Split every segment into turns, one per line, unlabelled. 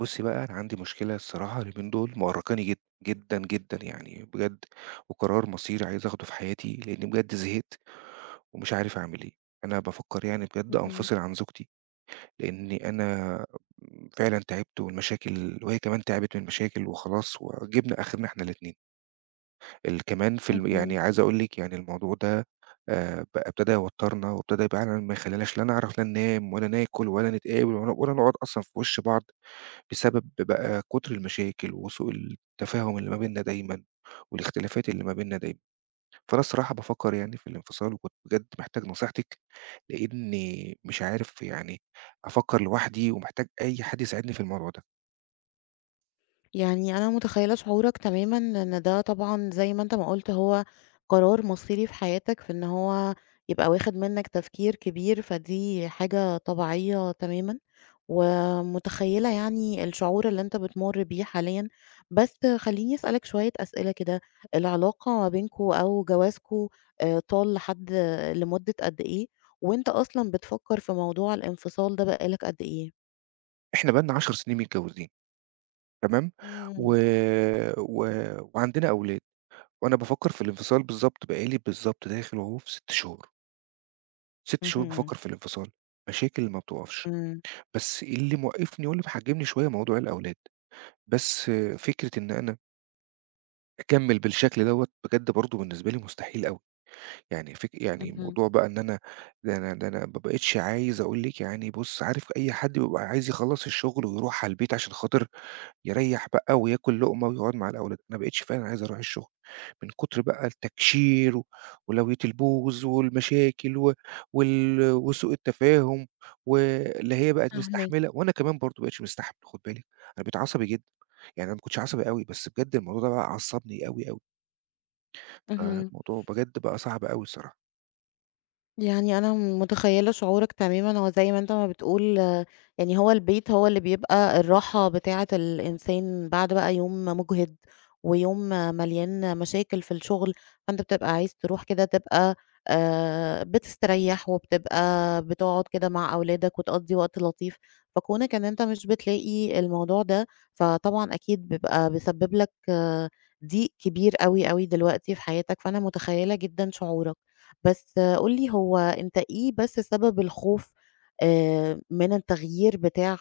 بُصّي بقى، أنا عندي مشكلة الصراحة اليومين دول مأرّقاني جدًا، جدًا يعني بجد، وقرار مصيري عايز آخده في حياتي، لإني بجد زهقت ومش عارف أعمل إيه. أنا بافكّر يعني بجد
اهم،
أنفصل عن زوجتي، لإني أنا فعلًا تعبت والمشاكل وهي كمان تعبت من المشاكل وخلاص وجِبنا آخرنا إحنا الاتنين. كمان في الم
اهم.
يعني عايز أقول لِك يعني الموضوع ده بقى ابتدى يوتّرنا وابتدى فعلًا ما يخلّيناش لا نعرف لا ننام ولا ناكل ولا نتقابل ولا نقعد أصلًا في وِش بعض. بسبب بقى كُتر المشاكل وسوء التفاهم اللي ما بيننا دايمًا، والاختلافات اللي ما بيننا دايمًا، فأنا الصراحة بافكّر يعني في الانفصال وكنت بجد محتاج نصيحتِك، لإني مش عارف يعني أفكّر لوحدي ومحتاج أي حد يساعدني في الموضوع ده.
يعني أنا متخيّلة شعورك تمامًا، إن ده طبعًا زي ما أنت ما قُلت هو قرار مصيري في حياتك، في إن هو يبقى واخد منّك تفكير كبير، فدي حاجة طبيعية تمامًا، ومتخيّلة يعني الشعور اللي أنت بتمُر بيه حاليًا، بس خلّيني أسألك شوية أسئلة كده، العلاقة ما بينكم أو جوازكم طال لمدة قد إيه؟ وأنت أصلًا بتفكّر في موضوع الانفصال ده بقى لك قد إيه؟
إحنا بقى لنا 10 سنين متجوّزين تمام، و
إمم،
و وعندنا أولاد، وأنا بافكّر في الانفصال بالضبط بقى لي بالضبط داخل أهو في 6 شهور، 6 شهور
اهم،
بافكّر في الانفصال، مشاكل ما بتُقفش،
إمم.
بس اللي موقّفني واللي محجّمني شوية موضوع الأولاد. بس فكرة إن أنا أكمّل بالشكل دوّة بجد برضه بالنسبة لي مستحيل أوي، يعني يعني
اهم،
موضوع بقى إن أنا ده أنا ما بقيتش عايز أقول لِك يعني بُص، عارف أي حد بيبقى عايز يخلّص الشغل ويروح على البيت عشان خاطر يريّح بقى وياكل لقمة ويقعد مع الأولاد، ما بقيتش فعلًا عايز أروح الشغل، من كتر بقى التكشير ولوية البوز والمشاكل و وال وسوء التفاهم واللي هي بقت
فاهماك،
مستحملة وأنا كمان برضه ما بقيتش مستحمل خُد بالك، أنا بقيت عصبي جدًا، يعني أنا ما كنتش عصبي أوي، بس بجد الموضوع ده بقى عصّبني أوي، أوي،
اهم.
فالموضوع بجد بقى صعب أوي الصراحة.
يعني أنا متخيّلة شعورك تمامًا، هو زي ما أنت ما بتقول آه، يعني هو البيت هو اللي بيبقى الراحة بتاعة الإنسان بعد بقى يوم مُجهِد، ويوم مليان مشاكل في الشغل، فأنت بتبقى عايز تروح كده تبقى بتستريّح، وبتبقى بتقعد كده مع أولادك وتقضّي وقت لطيف، فكونك إن أنت مش بتلاقي الموضوع ده، فطبعًا أكيد بيبقى بيسبب لك ضيق كبير أوي، أوي دلوقتي في حياتك، فأنا متخيّلة جدًا شعورك. بس قُل لي هو أنت إيه بس سبب الخوف من التغيير بتاع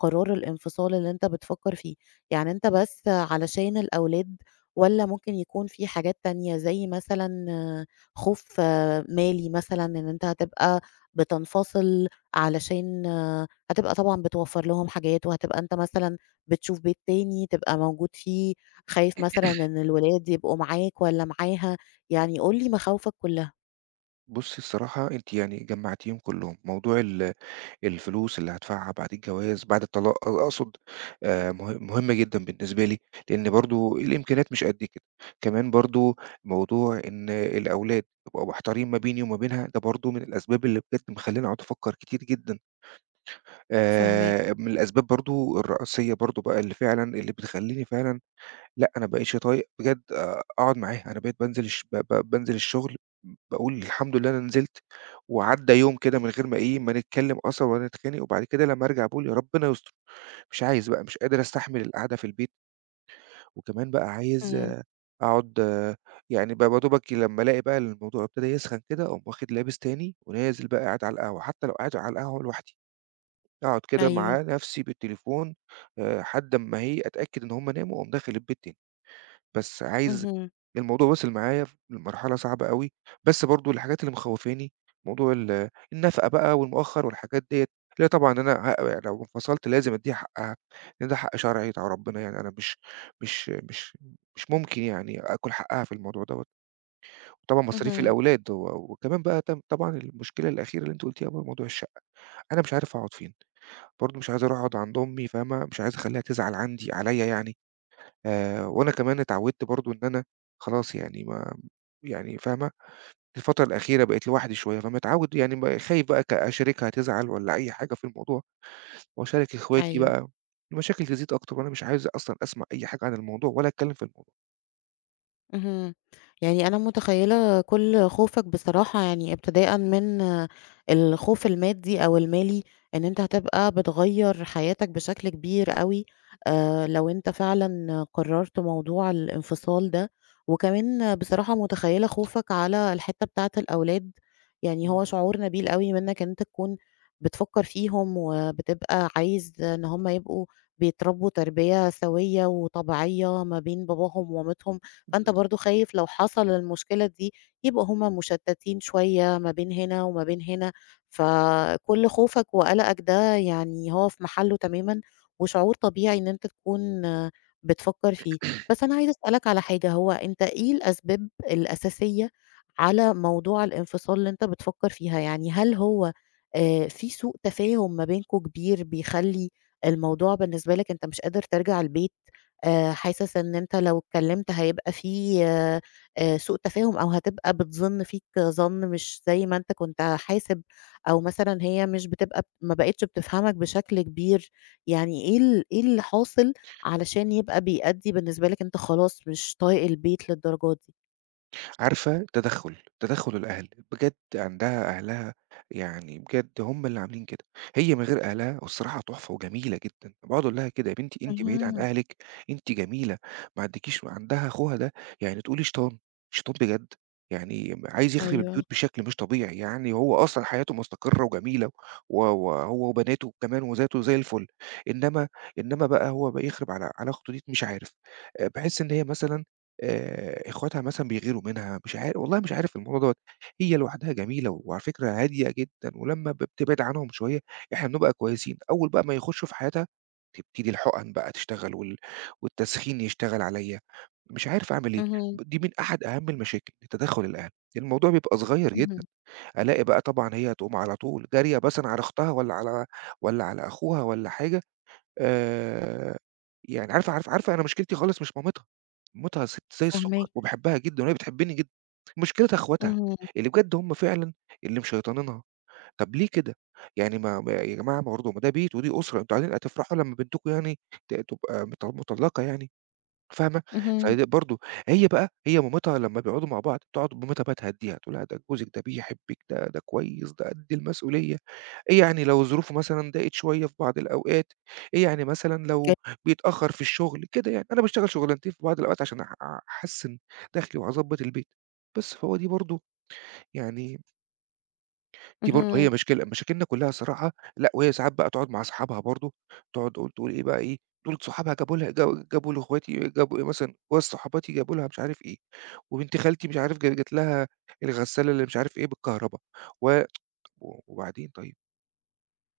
قرار الانفصال اللي أنت بتفكّر فيه؟ يعني أنت بس علشان الأولاد والّا ممكن يكون في حاجات تانية زي مثلًا خوف مالي مثلًا إن أنت هتبقى بتنفصل علشان هتبقى طبعًا بتوفّر لهم حاجات وهتبقى أنت مثلًا بتشوف بيت تاني تبقى موجود فيه، خايف مثلًا إن الولاد يبقوا معاك والّا معاها، يعني قُل لي مخاوفك كلّها.
بُصّي الصراحة أنتِ يعني جمّعتيهم كلّهم، موضوع الفلوس اللي هادفعها بعد الجواز، بعد الطلاق أقصد مه مهمة جدًا بالنسبة لي، لإن برضه الإمكانيات مش قد كده. كمان برضه موضوع إن الأولاد يبقوا محتارين ما بيني وما بينها، ده برضه من الأسباب اللي بجد مخلّياني أقعد أفكّر كتير جدًا.
فاهماك،
من الأسباب برضه الرئيسية برضه بقى اللي بتخلّيني فعلًا. لأ، أنا ما بقيتش طايق بجد أقعد معاها، أنا بقيت بانزل الشغل باقول الحمد لله أنا نزلت، وعدّى يوم كده من غير ما إيه، ما نتكلم أصلًا ولا نتخانق، وبعد كده لمّا أرجع باقول يا ربنا يستر، مش عايز بقى، مش قادر أستحمل القعدة في البيت، وكمان بقى عايز
إمم،
أقعد يعني يا دوبك لمّا ألاقي بقى الموضوع ابتدى يسخن كده، أقوم واخد لابس تاني ونازل بقى قاعد على القهوة، حتى لو قاعد على القهوة لوحدي، أقعد كده
أيوه،
مع نفسي بالتليفون، لحد أمّا إيه، أتأكد إن هُم ناموا، أقوم داخل البيت تاني. بس عايز
اهم،
الموضوع وصل معايا لمرحلة صعبة أوي، بس برضه الحاجات اللي مخوّفاني موضوع النفقة بقى والمؤخّر والحاجات ديّة، اللي هي طبعًا أنا يعني لو انفصلت لازم أدّيها حقّها، لإن ده حق شرعي بتاع ربنا يعني أنا مش مش مش ممكن يعني آكُل حقّها في الموضوع دوّة، وطبعًا مصاريف
اهم،
الأولاد وكمان بقى طبعًا المشكلة الأخيرة اللي أنتِ قُلتيها بقى موضوع الشقة، أنا مش عارف أقعد فين، برضه مش عايز أروح أقعد عند أمي فاهمة، مش عايز أخلّيها تزعل عندي عليّا يعني، وأنا كمان اتعوّدت برضه إن أنا خلاص يعني ما يعني فاهمة، الفترة الأخيرة بقيت لوحدي شوية، فمتعوّد يعني خايف بقى أشاركها هتزعل والّا أي حاجة في الموضوع وأشارك إخواتي
أيوه.
بقى، المشاكل تزيد أكتر وأنا مش عايز أصلًا أسمع أي حاجة عن الموضوع ولا أتكلّم في الموضوع.
اهم. يعني أنا متخيّلة كل خوفك بصراحة يعني ابتداءً من الخوف المادي أو المالي، إن أنت هتبقى بتغيّر حياتك بشكل كبير أوي لو أنت فعلًا قررت موضوع الانفصال ده، وكمان بصراحة متخيّلة خوفك على الحتّة بتاعة الأولاد، يعني هو شعور نبيل أوي منّك إن أنت تكون بتفكّر فيهم وبتبقى عايز إن هُم يبقوا بيتربّوا تربية سويّة وطبيعية ما بين باباهم ومامتهم. فأنت برضه خايف لو حصل المشكلة دي يبقى هُم مشتتين شوية ما بين هنا وما بين هنا، فكل خوفك وقلقك ده يعني هو في محله تمامًا، وشعور طبيعي إن أنت تكون بتفكر فيه. بس أنا عايزة أسألك على حاجة، هو أنت إيه الأسباب الأساسية على موضوع الانفصال اللي أنت بتفكر فيها؟ يعني هل هو في سوء تفاهم ما بينكم كبير بيخلّي الموضوع بالنسبة لك أنت مش قادر ترجع البيت؟ حاسس إن أنت لو اتكلّمت هيبقى في سوء تفاهم أو هتبقى بتظِن فيك ظَن مش زي ما أنت كنت حاسب، أو مثلًا هي مش بتبقى ما بقِتش بتفهمك بشكل كبير، يعني إيه إيه اللي حاصل علشان يبقى بيأدّي بالنسبة لك أنت خلاص مش طايق البيت للدرجة دي؟
عارفة تدخُّل الأهل، بجد عندها أهلها يعني بجد هم اللي عاملين كده، هي من غير أهلها والصراحة تحفة وجميلة جدًا، باقعد أقول لها كده: "يا بنتي أنتِ بعيدة عن
اهم،
أهلِك، أنتِ جميلة ما عندكيش" عندها أخوها ده يعني تقولي شيطان، شيطان بجد، يعني عايز يخرب البيوت
أيوه،
بشكل مش طبيعي، يعني هو أصلًا حياته مستقرة وجميلة وهو وبناته كمان وذاته زي الفل، إنما إنما بقى هو بقى يخرب على أخته دي مش عارف، باحس إن هي مثلًا إخواتها مثلًا بيغيروا منها، مش عار والله مش عارف الموضوع دوّة. هي لوحدها جميلة وعلى فكرة هادية جدًا، ولمّا بتبعد عنهم شوية إحنا بنبقى كويسين. أول بقى ما يخشوا في حياتها تبتدي الحُقَن بقى تشتغل والتسخين يشتغل عليّا. مش عارف أعمل إيه.
اهم،
دي من أحد أهم المشاكل، تدخُّل الأهل. الموضوع بيبقى صغير جدًا،
اهم،
ألاقي بقى طبعًا هي تقوم على طول جارية مثلًا على أختها والّا على أخوها والّا حاجة، آآ يعني عارفة أنا مشكلتي خالص مش مامتها، مامتها ست زي السُكّر
فاهماك،
وباحبها جدًا وهي بتحبّني جدًا، مشكلتها أخواتها،
اهم،
اللي بجد هم فعلًا اللي مشيطنينها، طَب ليه كده؟ يعني ما ما يا جماعة ما برضه ما ده بيت ودي أسرة، أنتم عايزين هتفرحوا لمّا بنتكم يعني تبقى مطلّقة يعني. فاهمة؟
اهم،
فهي برضه هي مامتها لمّا بيقعدوا مع بعض تقعد مامتها بقى تهدّيها، تقول لها ده جوزِك ده بيحبِّك، ده ده كويس، ده قد المسؤولية، إيه يعني لو ظروفه مثلًا ضاقت شوية في بعض الأوقات، إيه يعني مثلًا
ج
لو بيتأخّر في الشغل، كده يعني. أنا باشتغل شغلانتين في بعض الأوقات عشان أحسِّن دخلي وأضبّط البيت، بس فهو دي برضه يعني دي برضه هي
اهم.
مشكلة مشاكلنا كلّها صراحة لأ، وهي ساعات بقى تقعد مع صحابها برضه، تقعد تقول إيه بقى إيه، دول صحابها جابوا لها جابوا لاخواتي جابوا إيه مثلًا جوازة صحباتي جابوا لها مش عارف إيه، وبنت خالتي مش عارف جات لها الغسالة اللي مش عارف إيه بالكهربا، و وبعدين طيب،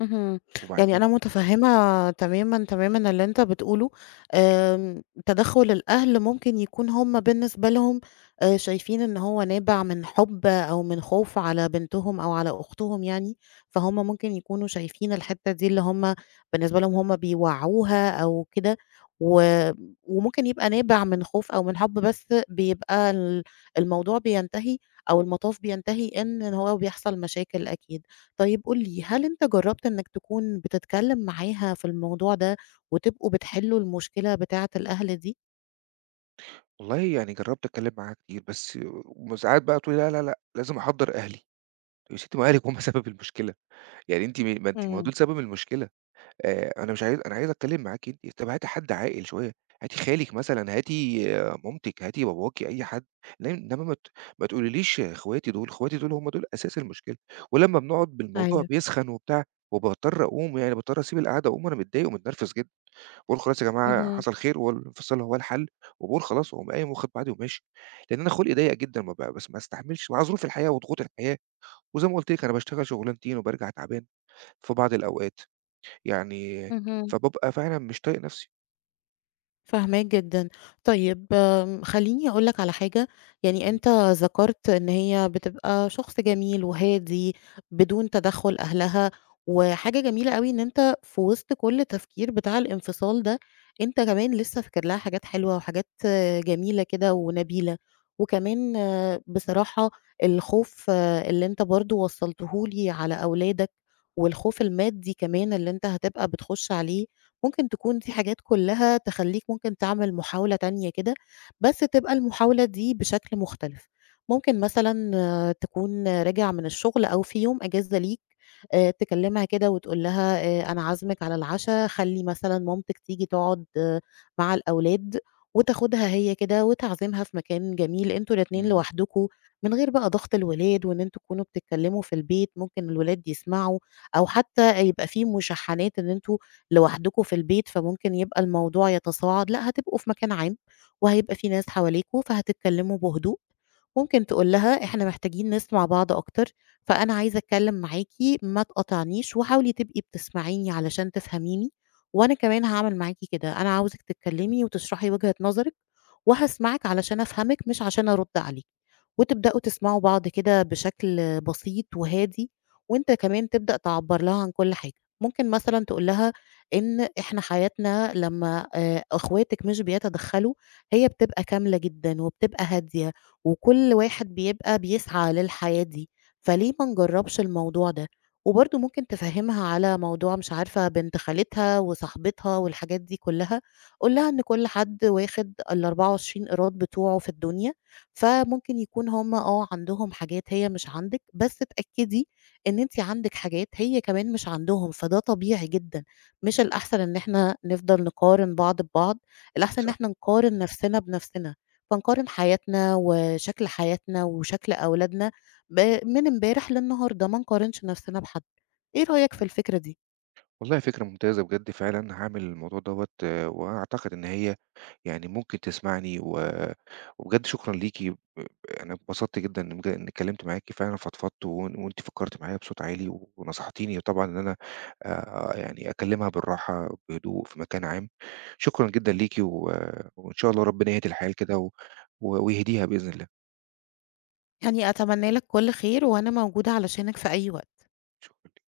اهم. يعني
وبعدين؟
أنا متفهّمة تمامًا، تمامًا اللي أنت بتقوله، تدخُّل الأهل ممكن يكون هم بالنسبة لهم شايفين إن هو نابع من حُب أو من خوف على بنتهم أو على أختهم يعني، فهُم ممكن يكونوا شايفين الحتّة دي اللي هم بالنسبة لهم هم بيوعّوها أو كده، و وممكن يبقى نابع من خوف أو من حُب بس بيبقى الموضوع بينتهي أو المطاف بينتهي إن هو بيحصل مشاكل أكيد. طيب قُل لي، هل أنت جرّبت إنّك تكون بتتكلّم معاها في الموضوع ده وتبقوا بتحلّوا المشكلة بتاعة الأهل دي؟
والله يعني جرّبت أتكلّم معاها كتير بس وساعات بقى تقول لي: "لا، لا، لأ، لازم أحضّر أهلي." طب يا ستّي ما أهلِك هُم سبب المشكلة، يعني أنتِ ما أنتِ ما هو
إمم،
دول سبب المشكلة. أنا مش عايز أنا عايز أتكلّم معاكِ أنتِ، طَب هاتي حد عاقل شوية، هاتي خالِك مثلًا، هاتي آه، مامتِك، هاتي باباكِ، أي حد، لإن إنما ما تقوليليش إخواتي دول، إخواتي دول هم دول أساس المشكلة، ولمّا بنقعد بالموضوع
أيوه.
بيسخن وبتاع، وباضطر أقوم يعني باضطر أسيب القعدة أقوم وأنا متضايق ومتنرفز جدًا، باقول خلاص يا جماعة
اهم،
حصل خير والانفصال هو الحل، وباقول خلاص وأقوم قايم واخد بعضي وماشي، لإن أنا خُلقي ضيّق جدًا ما ب بس ما استحملش مع ظروف الحياة وضغوط الحياة، وزي ما قُلت لِك أنا باشتغل شغلانتين وبارجع تعبان في بعض الأوقات. يعني
اهم.
فبابقى فعلًا مش طايق نَفْسي.
فاهماك جدًا. طيب خلّيني أقول لك على حاجة، يعني
إمم،
أنت ذكرت إن هي بتبقى شخص جميل وهادي بدون تدخُّل أهلها، وحاجة جميلة أوي إن أنت في وسط كل تفكير بتاع الانفصال ده، أنت كمان لسه فاكر لها حاجات حلوة وحاجات جميلة كده ونبيلة. وكمان بصراحة الخوف اللي أنت برضه وصّلته لي على أولادك والخوف المادي كمان اللي أنت هتبقى بتخُش عليه، ممكن تكون دي حاجات كلّها تخلّيك ممكن تعمل محاولة تانية كده، بس تبقى المحاولة دي بشكل مختلف. ممكن مثلًا تكون راجع من الشغل أو في يوم إجازة ليك تكلمها كده وتقول لها أنا عازمِك على العشا، خلّي مثلًا مامتِك تيجي تقعد مع الأولاد، وتاخدها هي كده وتعزمها في مكان جميل أنتم الاتنين
إمم.
لوحدكم، من غير بقى ضغط الولاد وإن أنتم تكونوا بتتكلموا في البيت، ممكن الولاد يسمعوا، أو حتى يبقى في مشاحنات إن أنتم لوحدكم في البيت، فممكن يبقى الموضوع يتصاعد، لأ هتبقوا في مكان عام، وهيبقى في ناس حواليكم، فهتتكلموا بهدوء. ممكن تقول لها إحنا محتاجين نسمع بعض أكتر، فأنا عايزة أتكلّم معاكِ ما تقاطعنيش، وحاولي تبقي بتسمعيني علشان تفهميني، وأنا كمان هاعمل معاكِ كده، أنا عاوزِك تتكلّمي وتشرحي وجهة نظرِك، وهاسمعِك علشان أفهمِك مش عشان أرُد عليكِ. وتبدأوا تسمعوا بعض كده بشكل بسيط وهادي وأنت كمان تبدأ تعبّر لها عن كل حاجة. ممكن مثلًا تقول لها إن إحنا حياتنا لمّا أخواتِك مش بيتدخّلوا، هي بتبقى كاملة جدًا وبتبقى هادية وكل واحد بيبقى بيسعى للحياة دي، فليه ما نجرّبش الموضوع ده؟ وبرضه ممكن تفهّمها على موضوع مش عارفة بنت خالتها وصاحبتها والحاجات دي كُلّها، قُل لها إن كل حد واخد ال24 قيراط بتوعه في الدنيا فممكن يكون هم عندهم حاجات هي مش عندِك، بس اتأكدي إن أنتِ عندِك حاجات هي كمان مش عندهم، فده طبيعي جدًا. مش الأحسن إن إحنا نفضل نقارن بعض ببعض، الأحسن إن
صح.
إحنا نقارن نفسنا بنفسنا، فنقارن حياتنا وشكل حياتنا وشكل أولادنا ب من امبارح للنهارده، ما نقارنش نفسنا بحد. إيه رأيك في
إمم.
الفكرة دي؟
والله فكرة ممتازة بجد فعلًا، هاعمل الموضوع دوّة وأعتقد إن هي يعني ممكن تسمعني وبجد شكرًا ليكِ، أنا اتبسطت جدًا إني اتكلمت معاكِ فعلًا فضفضت وإن وأنتِ فكّرتِ معايا بصوت عالي ونصحتيني طبعًا إن أنا يعني أكلمها بالراحة، بهدوء، في مكان عام. شكرًا جدًا ليكِ وإن شاء الله ربنا يهدي الحال كده و و ويهديها بإذن الله.
يعني أتمنى لك كل خير، وأنا موجودة علشانك في أي وقت.
ش